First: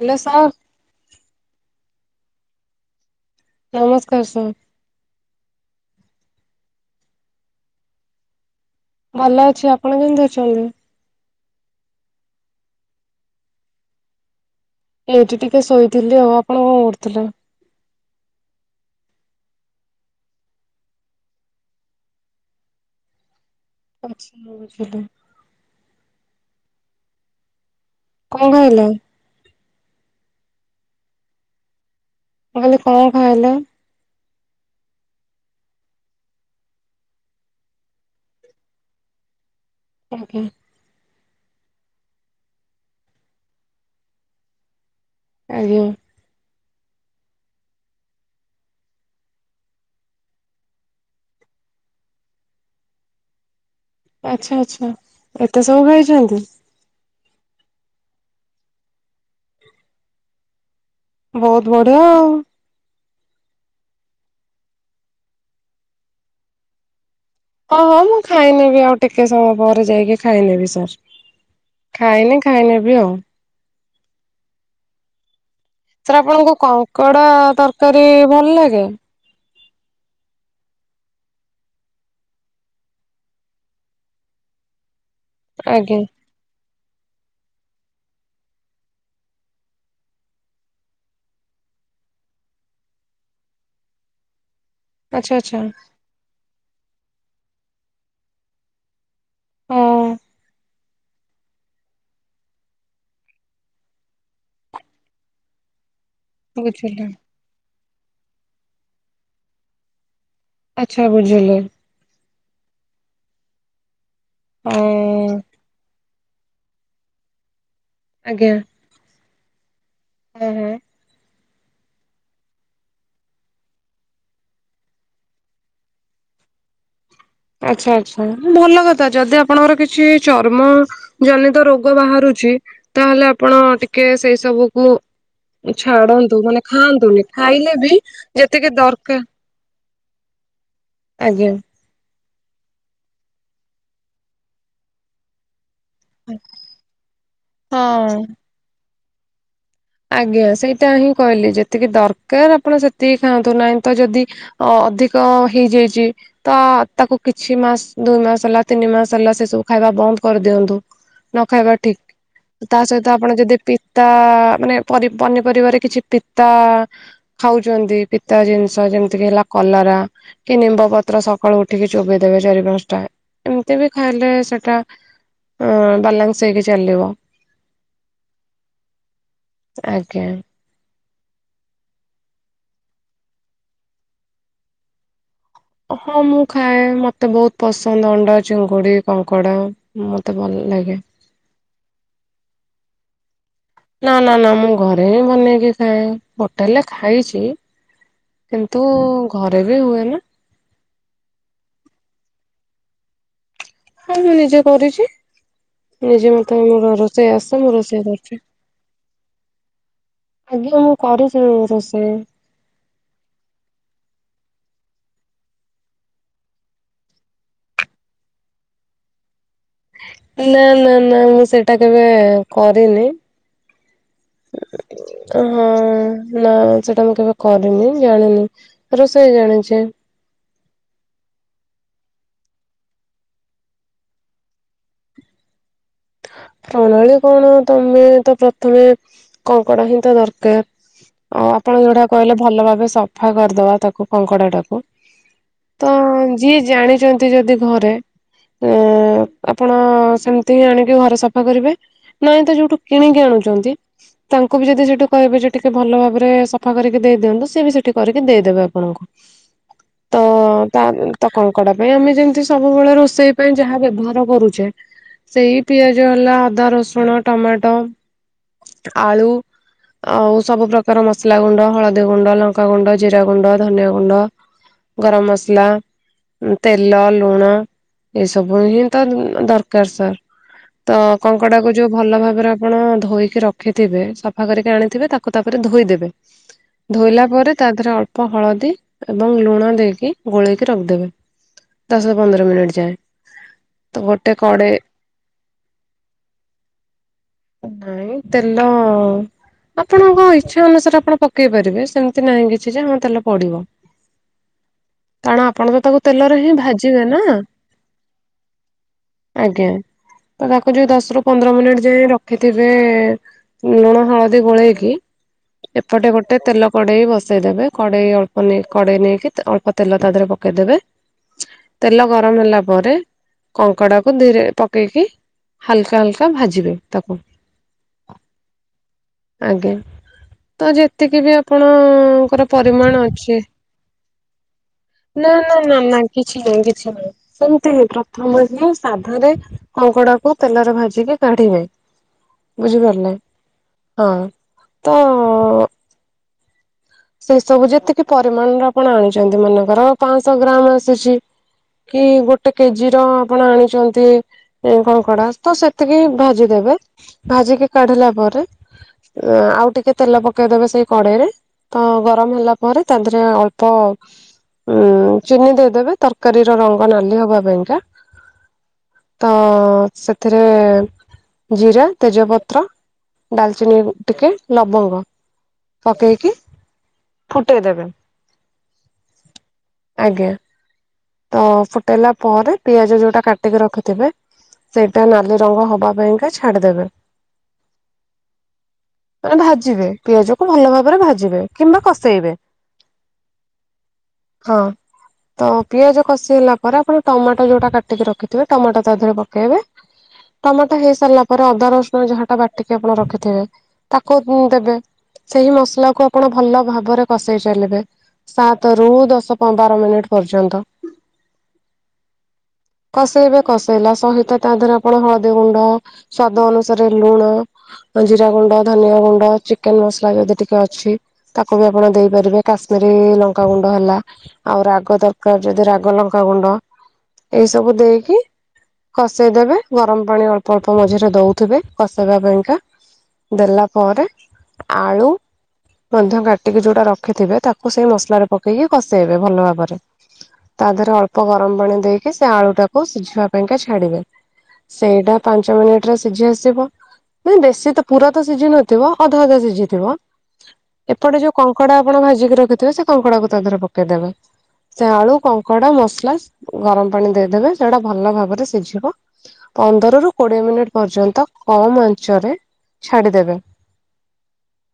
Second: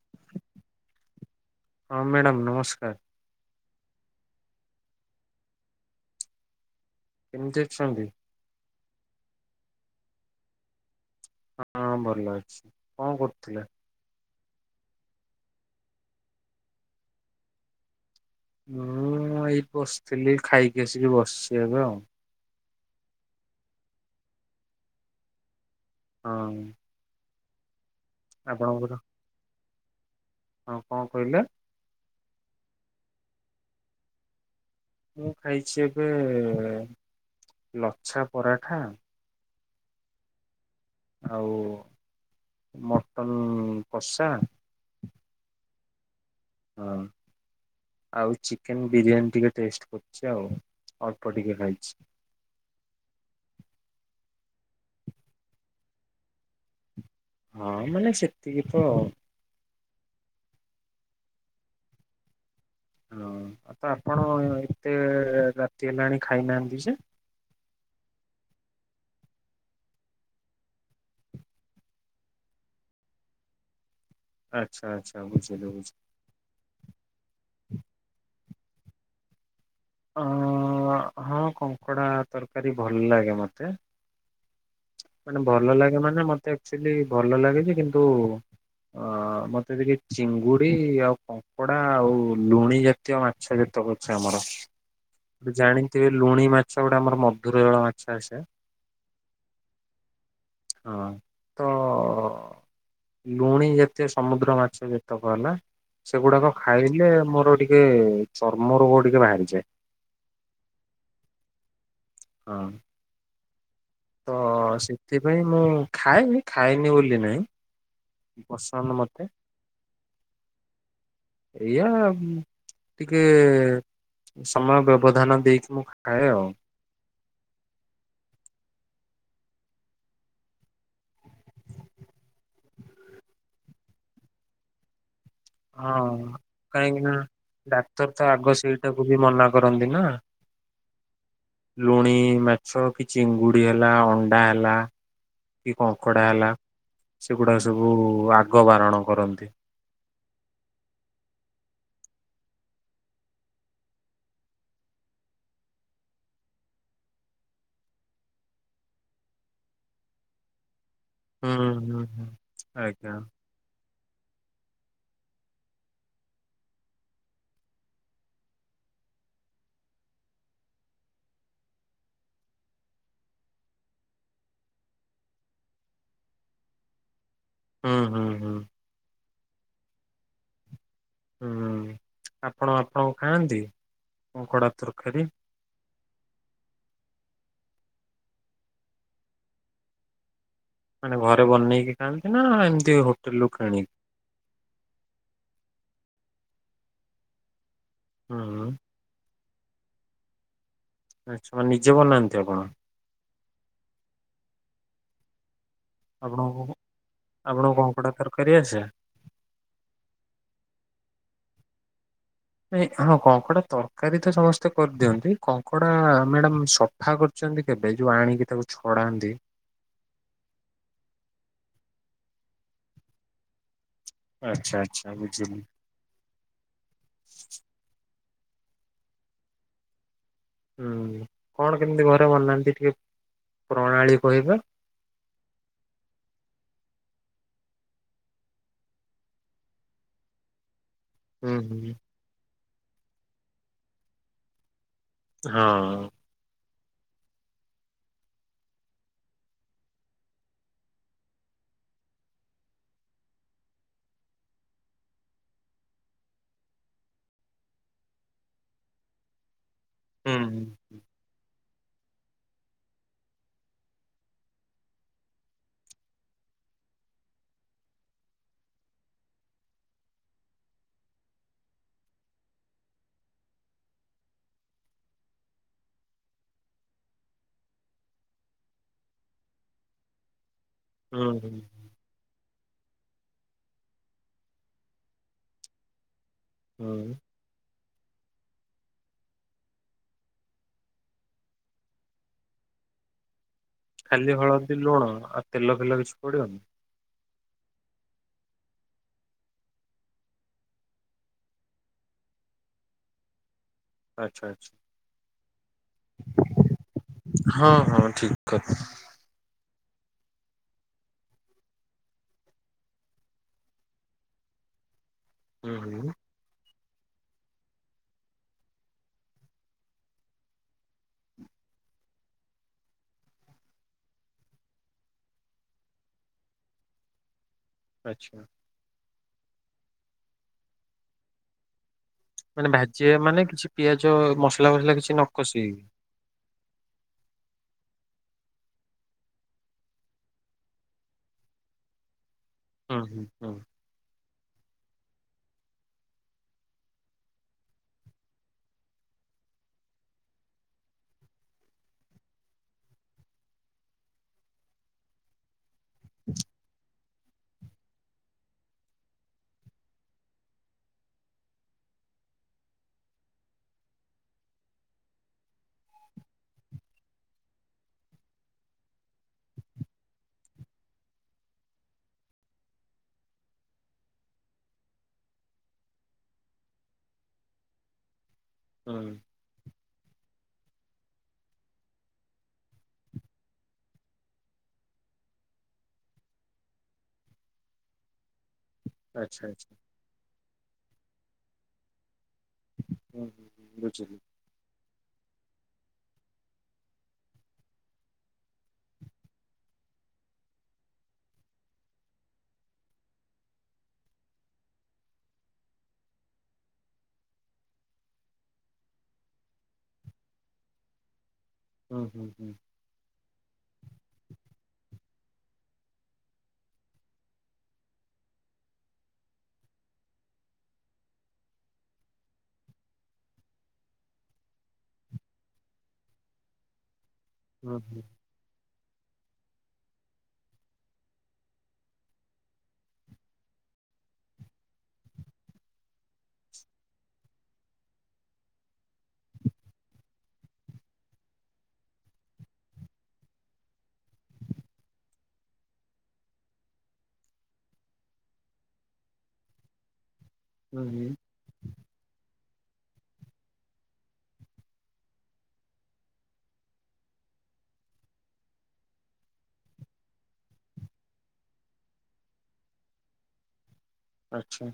Hello sir? ହଁ madam ନମସ୍କାର। ନମସ୍କାର ସାର୍। କେମିତି ଅଛନ୍ତି? ଭଲ ଅଛି ଆପଣ କେମିତି ଅଛନ୍ତି? ହଁ ଭଲ ଅଛି କଣ କରୁଥିଲେ? ଏଇଠି ଟିକେ ଶୋଇଥିଲି ଆଉ ଆପଣ କଣ କରୁଥିଲେ? ମୁଁ ଏଇଠି ବସିଥିଲି ଖାଇକି ଆସିକି ବସିଛି ଏବେ ଆଉ। ଆଚ୍ଛା ବୁଝିଲି। ହମ୍। କଣ ହେଲା? ହଁ କଣ କହିଲ? ମୁଁ କହିଲି କଣ ଖାଇଲେ? ମୁଁ ଖାଇଛି ଏବେ ଲଛା ପରାଠା। ଆଜ୍ଞା। ଆଉ ମଟନ୍ କଷା ଆଜ୍ଞା। ହଁ। ଆଉ ଚିକେନ୍ ବିରିୟାନୀ ଟିକେ ଟେଷ୍ଟ କରୁଛି ଆଉ ଅଳ୍ପ ଟିକେ ଖାଇଛି। ଆଚ୍ଛା ଆଚ୍ଛା ଏତେ ସବୁ ଖାଇଛନ୍ତି। ହାଁ ଇ ମାନେ ସେତିକି ତ ଆଉ। ବହୁତ ବଢିଆ ଆଉ। ହଁ ଆଉ ତ ଆପଣ ଏତେ ରାତି ହେଲାଣି ଖାଇନାହାନ୍ତି ଯେ। ହଁ ହଁ ମୁଁ ଖାଇନେବି ଆଉ ଟିକେ ସମୟ ପରେ ଯାଇକି ଖାଇନେବି ସାର୍। ଖାଇନି ଖାଇନେବି ଆଉ। ଆଚ୍ଛା ଆଚ୍ଛା ବୁଝିଗଲି ବୁଝି ସାର୍ ଆପଣଙ୍କୁ କଙ୍କଡ଼ା ତରକାରୀ ଭଲ ଲାଗେ? ହଁ କଙ୍କଡ଼ା ତରକାରୀ ଭଲ ଲାଗେ ମତେ। ମାନେ ଭଲ ଆଜ୍ଞା ଲାଗେ ମାନେ ମତେ ଏକ୍ଚୁଲି ଭଲ ଲାଗେଯେ କିନ୍ତୁ ଅ ମତେ ଟିକେ ଚିଙ୍ଗୁଡି ଆଉ କଙ୍କଡା ଆଉ ଲୁଣି ଯା ତୀୟ ମାଛ ଯେତକ ଅଛି ଆମର। ଆଚ୍ଛା ଆଚ୍ଛା ଜାଣିଥିବେ ଲୁଣି ମାଛ ଗୋଟେ ଆମର ମଧୁର ଜଳ ମାଛ ଆସେ। ହଁ। ହଁ ତ ଲୁଣି ଯେତେ ସମୁଦ୍ର ମାଛ ଯେତକ ନା ସେଗୁଡାକ ବୁଝିଲି ଖାଇଲେ ମୋର ଟିକେ ଚର୍ମ ରୋଗ ଟିକେ ବାହାରିଯାଏ। ଆଚ୍ଛା ବୁଝିଲେ। ହଁ। ତ ହଁ ସେଥିପାଇଁ ମୁଁ ଖାଏ ଖାଇନି ବୋଲି ନାହିଁ। ବସନ୍ତ ମତେ ହୁଁ ହୁଁ। ଏଇଆ ଟିକେ ସମୟ ବ୍ୟବଧାନ ଦେଇକି ମୁଁ ଖାଏ ତ। ଆଚ୍ଛା ଆଚ୍ଛା ଭଲ କଥା ଯଦି ଆପଣଙ୍କର କିଛି ଚର୍ମ ଜନିତ ରୋଗ ବାହାରୁଚି ତାହେଲେ ଆପଣ ଟିକେ ସେଇ ସବୁକୁ ହଁ ଛାଡନ୍ତୁ ମାନେ କାହିଁକି ନା ଖାଆନ୍ତୁନି ଖାଇଲେ ବି ଡାକ୍ତର ତ ଆଗ ଯେତିକି ସେଇଟାକୁ ବି ଦରକାର ମନା କରନ୍ତି ନା ଆଜ୍ଞା। ଲୁଣି ମାଛ କି ଚଙ୍ଗୁଡି ହେଲା ଅଣ୍ଡା ହେଲା। କି କଙ୍କଡା ହେଲା ସେଗୁଡା ସବୁ ହଁ ଆଗ ବାରଣ କରନ୍ତି। ଆଜ୍ଞା ସେଇଟା ହିଁ କହିଲି ଯେତିକି ଦରକାର ଆପଣ ସେତିକି ଖାଆନ୍ତୁ, ନାହିଁ ତ ଯଦି ଅ ଅଧିକ ହେଇଯାଇଚି। ତ ତାକୁ କିଛି ମାସ ଦୁଇ ମାସ ହେଲା ତିନି ମାସ ହେଲା ସେ ସବୁ ଖାଇବା ବନ୍ଦ କରିଦିଅନ୍ତୁ। ନ ହୁଁ ଖାଇବା ହୁଁ ହୁଁ ଠିକ ତା ସହିତ ଆଜ୍ଞା ଆପଣ ଯଦି ପିତା ମାନେ ପନିପରିବାରେ କିଛି ପିତା ଖାଉଚନ୍ତି ପିତା ଜିନିଷ ଯେମିତିକ ହେଲା କଲରା କି ନିମ୍ବ ପତ୍ର ସକାଳୁ ଉଠିକି ଚୋବେେଇଦେବେ ଚାରି ପାଞ୍ଚ ଟା ଏମିତି ବି ଖାଇଲେ ସେଟା ଆ ବାଲାନସ ହେଇକି ଚାଲିବ। ହଁ ହୁଁ ହୁଁ। ଆଜ୍ଞା। ହୁଁ ଆପଣ ଆପଣ ଖାଆନ୍ତି କଙ୍କଡ଼ା ତରକାରୀ? ହଁ ମୁଁ ଖାଏ ମତେ ବୋହୁତ ପସନ୍ଦ ଅଣ୍ଡା ଚିଙ୍ଗୁଡ଼ି କଙ୍କଡ଼ା ମତେ ଭଲ ଲାଗେ। ମାନେ ଘରେ ବନେଇକି ଖାଆନ୍ତି ନା ଏମିତି ହୋଟେଲ ରୁ କିଣିକି? ନା ନା ନା ମୁଁ ଘରେ ହିଁ ବନେଇକି ଖାଏ, ହୋଟେଲରେ ଖାଇଚି। ହୁଁ କିନ୍ତୁ ଘରେ ବି ହୁଏ ନା। ନିଜେ ବନାନ୍ତି ଆପଣ? ହଁ ମୁଁ ନିଜେ କରୁଚି। ନିଜେ ମତେ ଆପଣଙ୍କୁ ମୋର ରୋଷେଇ ଆସେ ମୁଁ ଆପଣଙ୍କୁ ରୋଷେଇ କଙ୍କଡା କରେ। ତରକାରୀ ଆସେ? ଆଜ୍ଞା ମୁଁ କରିଚି ରୋଷେଇ। ନାଇ ହଁ କଙ୍କଡା ତରକାରୀ ତ ସମସ୍ତେ କରିଦିଅନ୍ତି, କଙ୍କଡା ମ୍ୟାଡାମ ସ୍ ସଫା କରିଚନ୍ତି କେବେ ଯୋଉ ଆଣିକି ତାକୁ ଛଡାନ୍ତି। ନା ନା ନା ମୁଁ ସେଇଟା କେବେ କରିନି। ଆଚ୍ଛା ଆଚ୍ଛା ବୁଝିଲି ହଁ। ନା ସେଟା ମୁଁ କେବେ କରିନି ଜାଣିନି, ରୋଷେଇ ଜାଣିଛେ। ହୁଁ କଣ କେମିତି ଘରେ ବନାନ୍ତି ଟିକେ ପ୍ରଣାଳୀ କହିବେ। ପ୍ରଣାଳୀ କଣ ତମେ ତ ପ୍ରଥମେ କଙ୍କଡ ହିଁ ତ ଦରକାର। ଆ ହୁଁ ଆପଣ ହୁଁ ଯୋଉଟା କହିଲେ ଭଲ ଭାବେ ସଫା କରିଦବା ତାକୁ କଙ୍କଡାକୁ। ତ ହଁ ଯିଏ ଜାଣିଚ ଯଦି ଘରେ ଆପଣ ସେମିତି ଆଣି ଘର ସଫା କରିବେ ନାଇଁ ତ ଯୋଉଠୁ କିଣିକି ଆଣୁଚନ୍ତି ତାଙ୍କୁ ବି ଯଦି ସେଠୁ କହିବେ ଯେ ଟିକେ ଭଲ ଭାବରେ ସଫା କରିକି ଦେଇଦିଅନ୍ତୁ ସିଏ ବି ସେଠି କରିକି ଦେଇଦେବେ ଆପଣଙ୍କୁ। [inaudible] ତ ହୁଁ। ତା ତ କଙ୍କଡା ପାଇଁ ଆମେ ଯେମତି ସବୁବେଳେ ରୋଷେଇ ପାଇଁ ଯାହା ବ୍ୟବହାର କରୁଚେ ସେଇ ପିଆଜ ହେଲା, ଅଦା, ରସୁଣ, ଟମାଟୋ, ଆଳୁ। ଆଉ ସବୁ ପ୍ରକାର ମସଲା ଗୁଣ୍ଡ, ହଳଦୀ ଗୁଣ୍ଡ, ଲଙ୍କା ଗୁଣ୍ଡ, ଜିରା ଗୁଣ୍ଡ, ଧନିଆ ଗୁଣ୍ଡ। ଗରମ ମସଲା। ଉଁ ତେଲ, ଲୁଣ, ଏସବୁ ହିଁ ତ ଦରକାର ସାର୍। ତ ହୁଁ ହୁଁ କଙ୍କଡାକୁ ଯୋଉ ଭଲ ଭାବରେ ଆପଣ ଧୋଇକି ରଖିଥିବେ ସଫା କରିକି ଆଣିଥିବେ ତାକୁ ତାପରେ ଧୋଇଦେବେ। ହୁଁ ଧୋଇଲା ପରେ ତା ଦେହରେ ଅଳ୍ପ ହଳଦୀ ଏବଂ ଲୁଣ ଦେଇକି ଗୋଳେଇକି ରଖିଦେବେ। ଦଶ ପନ୍ଦର ମିନିଟ୍ ଯାଏଁ। ଖାଲି ହଳଦୀ, ଲୁଣ, ଆଉ ତେଲ ଫେଲ କିଛି ପଡିବନି? ନାଇଁ ତେଲ ଆପଣଙ୍କ ଇଚ୍ଛା ଅନୁସାରେ ଆପଣ ପକେଇ ପାରିବେ ସେମତି ନାହିଁ କିଛି ଯେ ହଁ ତେଲ ପଡିବ। ଆଚ୍ଛା ଆଚ୍ଛା। କାରଣ ଆପଣ ବି ତାକୁ ତେଲରେ ହିଁ ଭାଜିବେ ନା ହଁ ହଁ ଠିକ କଥା ଆଜ୍ଞା। ତ ତାକୁ ଯୋଉ ଦଶରୁ ପନ୍ଦର ମିନିଟ ଯାଏଁ ରଖିଥିବେ ଲୁଣ ହଳଦୀ ଗୋଳେଇକି ହୁଁ ଏପଟେ ହୁଁ ଗୋ ଗୋଟେ ତେଲ କଡ଼େଇ ବସେଇଦେବେ କଡ଼େଇ ଅଳ୍ପ ନେଇ କଡ଼େଇ ନେଇକି ତା ଅଳ୍ପ ତେଲ ତା ଦେହରେ ପକେଇଦେବେ। ତେଲ ଗରମ ହେଲା ପରେ କଙ୍କଡାକୁ ଧୀରେ ପ ପକେଇକି ହାଲକା ହାଲକା ଭାଜିବେ ତାକୁ। ଆଚ୍ଛା। ଆଜ୍ଞା ତ ଯେତିକି ବି ଆପଣ ମାନେ ଭାଜିବା ମାନେ କିଛି ପିଆଜ ମସଲା ଫସଲା କିଛି ନ ନା ନା ନା କଷିକି? ନା କିଛି ନାହିଁ କିଛି ନାହିଁ ସେମିତି ହିଁ ପ୍ରଥମେ ହିଁ ସାଧରେ କଙ୍କଡାକୁ ତେଲରେ ଭାଜିକି କାଢିବେ ହୁଁ ବୁଝିପାରିଲେ? ହୁଁ ହୁଁ ହଁ ତ ସେ ସବୁ ଯେତିକି ପରିମାଣରେ ଆପଣ ଆଣୁଚନ୍ତି ମନେକର ପାଆଂଶ ଗ୍ରାମ ଆସୁଛି। କି ଗୋଟେ କେଜିର ଆପଣ ଆଣିଚନ୍ତି। ଏ କଙ୍କଡା ତ ସେତିକି ହିଁ ଭାଜିଦେବେ ଭାଜିକି କାଢିଲା ପରେ ଅ ଆଉ ଟିକେ ତେଲ ପକେଇଦବେ ସେଇ କଡ଼େଇରେ। ତ ଗରମ ହେଲା ପରେ ତା ଦେହରେ ଅଳ୍ପ ଉଁ ଚିନି ଦେଇଦେବେ ତରକାରୀର ରଙ୍ଗ ନାଲି ହବା ପାଇଁକା। ତ ସେଥିରେ ଜିରା, ତେଜପତ୍ର ଡାଲଚିନି ଟିକେ ଲବଙ୍ଗ ପକେଇକି ଫୁଟେଇ ଦେବେ। ଉଁ। ଆଜ୍ଞା। ତ ଫୁଟେଇଲା ପରେ ପିଆଜ ଯୋଉଟା କାଟିକି ରଖିଥିବେ ସେଇଟା ନାଲିରଙ୍ଗ ହବାପାଇଁକା ଛାଡିଦେବେ। [inaudible] ମାନେ ଆଚ୍ଛା ଆଚ୍ଛା। ଭାଜିବେ ପିଆଜକୁ ଭଲ ଭାବରେ ଭାଜିବେ କିମ୍ବା କଷେଇବେ। ଉଁ ହୁଁ ହୁଁ ବୁଝିଲି। ହଁ। ତ ପିଆଜ କଷି ହେଲା ପରେ ଆପଣ ଟମାଟୋ ଯୋଉଟା କାଟିକି ରଖିଥିବେ ଟମାଟୋ ତା ଦେହରେ ପକେଇବେ। ଟମାଟୋ ହେଇସାରଲା ପରେ ଅଦା ରସୁଣ ଯାହାଟା ବାଟିକି ଆପଣ ରଖିଥିବେ ତାକୁ ପୁ ଦେବେ ସେହି ମସଲାକୁ ଆପଣ ଭଲ ଭାବରେ କଷେଇ ଚାଲିବେ ସାତରୁ ଦଶପନ୍ଦର ମିନିଟ ପର୍ଯ୍ୟନ୍ତ। ହୁଁ ହୁଁ ହୁଁ। କସେଇବେ କସେଇଲା ସହିତ ତା ଦେହରେ ଆପଣ ହଳଦୀ ଗୁଣ୍ଡ ସ୍ଵାଦ ଅନୁସାରେ ଲୁଣ ଜିରା ଗୁଣ୍ଡ, ଧନିଆ ଗୁଣ୍ଡ, ଚିକେନ ମସଲା ଯଦି ଟିକେ ଅଛି। ତାକୁ ବି ଆପଣ ଦେଇପାରିବେ କାଶ୍ମୀରୀ ଲଙ୍କାଗୁଣ୍ଡ ହେଲା। ଆଉ ରାଗ ଦରକାର ଯଦି ରାଗ ଲଙ୍କାଗୁଣ୍ଡ ଏଇ ସବୁ ହୁଁ ହୁଁ ଦେଇକି କସିଦେବେ ଗରମ ପାଣି ଅଳ୍ପ ଅଳ୍ପ ମଝିରେ ଦଉଥିବେ କସିବା ପାଇଁକା ଦେଲା ପରେ ଆଳୁ ମଧ୍ୟ କାଟିକି ଯୋଉଟା ରଖିଥିବେ ତାକୁ ସେଇ ମସଲାରେ ପକେଇକି କସେଇବେ ଭଲ ଭାବରେ। ତା ଦେହରେ ଅଳ୍ପ ଗରମ ପାଣି ଦେଇକି ସେ ଆଳୁ ଟାକୁ ସିଝିବା ପାଇଁକା ଛାଡିବେ। ସେଇଟା ପାଞ୍ଚ ମିନିଟରେ ସିଝି ଆସିବ। ବେଶୀ ତ ପୁରା ତ ସିଝି ନଥିବ ଅଧା ଅଧା ସିଝିଥିବ। ହୁଁ ହୁଁ ଏପଟେ ଯୋଉ କଙ୍କଡା ଆପଣ ଭାଜିକି ରଖିଥିବେ ସେ କଙ୍କଡାକୁ ତା ଧେରେ ପକେଇଦେବେ। ସେ ଆଳୁ, କଙ୍କଡା, ମସଲା ଗରମ ପାଣି ଦେଇଦେବେ ସେଟା ଭଲ ଭାବରେ ସିଝିବ। ପନ୍ଦରରୁ କୋଡ଼ିଏ ମିନିଟ୍ ପର୍ଯ୍ୟନ୍ତ କମ୍ ଆଞ୍ଚରେ ଛାଡ଼ିଦେବେ। ଆଚ୍ଛା।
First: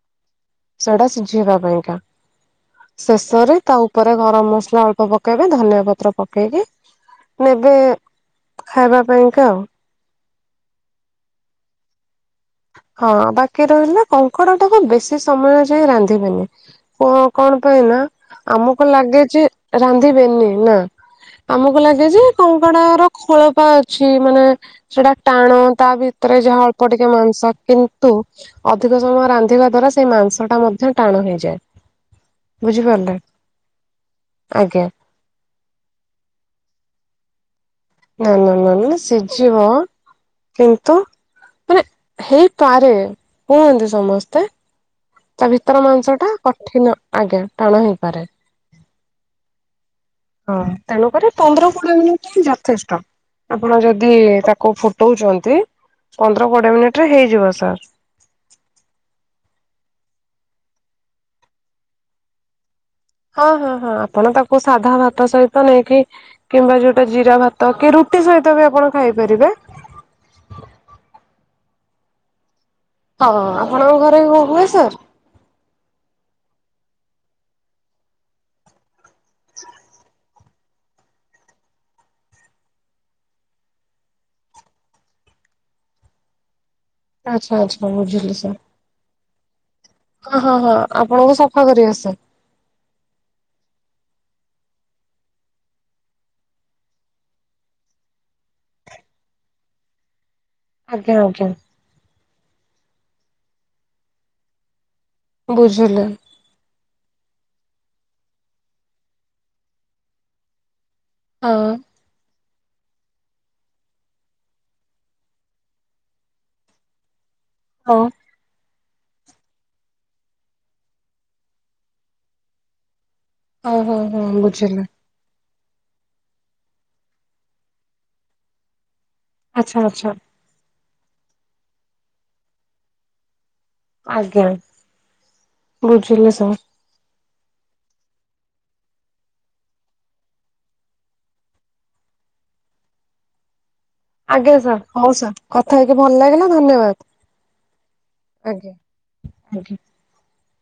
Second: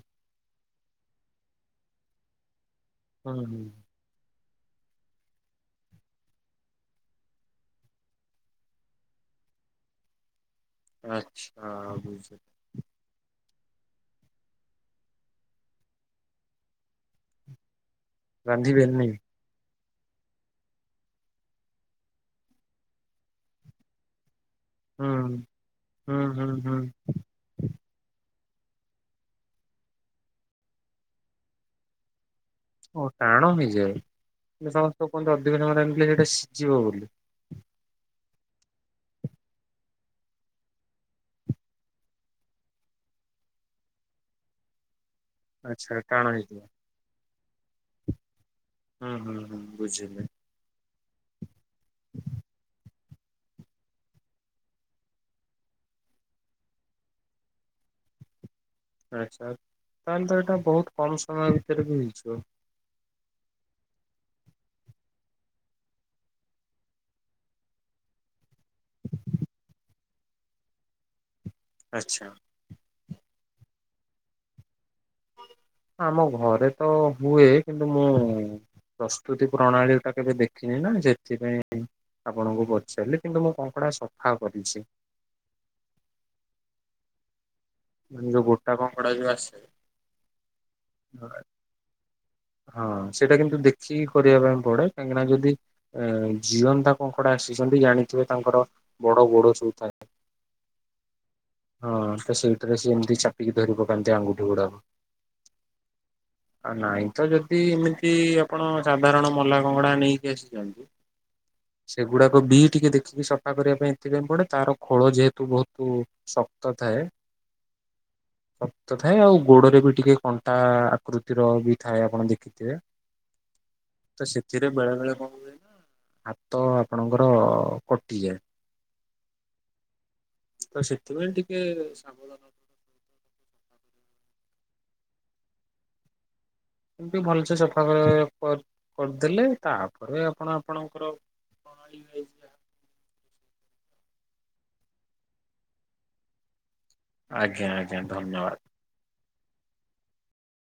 ସେଟା ସିଝେଇବା ପାଇଁକା ହୁଁ ଶେଷରେ ହୁଁ ତା ଉପରେ ଗରମ ମସଲା ଅଳ୍ପ ପକେଇବେ ଧନିଆ ପତ୍ର ପକେଇକି ନେବେ ଖାଇବା ପାଇଁକା ଆଉ। ଆଚ୍ଛା ବୁଝିଲି। ହଁ ବାକି ରହିଲା କଙ୍କଡା ଟାକୁ ବେଶୀ ସମୟ ଯାଏ ରାନ୍ଧିବେନି। କ କଣ ପାଇଁ ନା ରାନ୍ଧି ଆମକୁ ବେନି ଲାଗେ ଯେ ରାନ୍ଧିବେନି ନା ଆମକୁ ଲାଗେ ଯେ କଙ୍କଡାର ଖୋଳପା ଅଛି ମାନେ ସେଟା ହୁଁ ଟାଣ ତା ହୁଁ ଭିତରେ ହୁଁ ଯାହା ହୁଁ ଅଳ୍ପ ଟିକେ ମା କିନ୍ତୁ ଅଧିକ ସମୟ ରାନ୍ଧିବା ଦ୍ଵାରା ସେଇ ମାଂସଟା ମଧ୍ୟ ଟାଣ ହେଇଯାଏ। ଓ ବୁଝିପାରିଲେ ଟାଣ ହେଇଯାଏ [inaudible] ଆଜ୍ଞା କହନ୍ତି ଅଧିକ ସମୟ ରନ୍ଧିଲେ ସେଟା ସିଝିବ ବୋଲି। ନା ନା ନା ନା ସିଝିବ କିନ୍ତୁ ମାନେ ହେଇପାରେ କୁହନ୍ତି ସମସ୍ତେ। ତା ଭିତର ଆଚ୍ଛା ଟାଣ ମାଂସଟା ହେଇଯିବ କଠିନ ଆଜ୍ଞା ଟାଣ ହେଇପାରେ। ହୁଁ ହୁଁ ହୁଁ ବୁଝିଲି। ହଁ ତେଣୁକରି ପନ୍ଦର କୋଡିଏ ମିନିଟ ଯଥେଷ୍ଟ। ଆପଣ ଯଦି ତାକୁ ଫୁଟଉଛନ୍ତି ପନ୍ଦର କୋଡିଏ ମିନିଟରେ ହେଇଯିବ ସାର୍। ଆଚ୍ଛା ତାହେଲେ ତ ଏଇଟା ବହୁତ କମ ସମୟ ଭିତରେ ବି ହେଇଯିବ? ହଁ ହଁ ହଁ ଆପଣ ତାକୁ ସାଧା ଭାତ ସହିତ ନେଇକି କିମ୍ବା ଯୋଉଟା ଜିରା ଭାତ କି ରୁ ରୁଟି ସହିତ ବି ଆପଣ ଖାଇପାରିବେ। ଆଚ୍ଛା। ହଁ ଆପଣଙ୍କ ଘରେ କଣ ହୁଏ ସାର୍? ଆମ ଘରେ ତ ହୁଏ କିନ୍ତୁ ମୁଁ ପ୍ରସ୍ତୁତି ପ୍ରଣାଳୀ ଟା କେବେ ଦେଖିନି ନା ସେଥିପାଇଁ ଆପଣଙ୍କୁ ପଚାରଲି କିନ୍ତୁ ମୋ କଙ୍କଡା ସଫା କରିଛି। ଆଚ୍ଛା ଆଚ୍ଛା ମାନେ ବୁଝିଲି ଯୋଉ ସାର୍। ଗୋଟା କଙ୍କଡା ଯୋଉ ଆସ ହଁ ହଁ ହଁ ଆପଣଙ୍କୁ ସଫା କରି ଆସେ? ହଁ ସେଇଟା କିନ୍ତୁ ଦେଖିକି କରିବା ପାଇଁ ପଡେ କାହିଁକି ନା ଯଦି ଏ ଜିଅନ୍ତା କଙ୍କଡା ଆସିଛନ୍ତି ଜାଣିଥିବେ ତାଙ୍କର ବଡ ଗୋଡ ସବୁଥାଏ। ଆଜ୍ଞା ଆଜ୍ଞା। ହଁ ତ ସେଇଥିରେ ସେ ଏମିତି ଚାପିକି ଧରି ପକାନ୍ତି ଆଙ୍ଗୁଠି ଗୁଡାକ। ବୁଝିଲେ। ଆ ନାଇଁ ତ ଯଦି ଏମିତି ଆପଣ ସାଧାରଣ ମଲା କଙ୍କଡା ନେଇକି ଆସିଛନ୍ତି। ହଁ। ସେଗୁଡ଼ାକ ବି ଟିକେ ଦେଖିକି ସଫା କରିବା ପାଇଁ ଏଥିପାଇଁ ପଡ଼େ ତାର ଖୋଳ ଯେହେତୁ ବହୁତ ଶକ୍ତ ଥାଏ [inaudible] ହୋଉ। ଶକ୍ତ ଥାଏ ଆଉ ଗୋଡରେ ବି ଟିକେ କଣ୍ଟା ଆକୃତିର ବି ଥାଏ ଆପଣ ଦେଖିଥିବେ। ହଁ ହଁ ହଁ ତ ସେଥିରେ ବୁଝିଲି ବେଳେ ବେଳେ କଣ ହାତ ଆପଣଙ୍କର କଟିଯାଏ। ଆଚ୍ଛା ଆଚ୍ଛା। ଆଉ ସେଥିପାଇଁ ଟିକେ ସାବଧାନ ଆଜ୍ଞା ବୁଝିଲି ସବୁ। ଏମତି ଭଲସେ ସଫା ଆ ପ କର କରିଦେଲେ ତାପରେ ଆପଣ ଆପଣଙ୍କର କଣା ହେଇଯାଇଛି। ଆଜ୍ଞା ସାର୍ ହଉ ସାର୍ କଥା ହେଇକି ଭଲ ଲାଗିଲା ଧନ୍ୟବାଦ। ଆଜ୍ଞା ଆଜ୍ଞା। ଧନ୍ୟବାଦ। ଆଜ୍ଞା ଆଜ୍ଞା।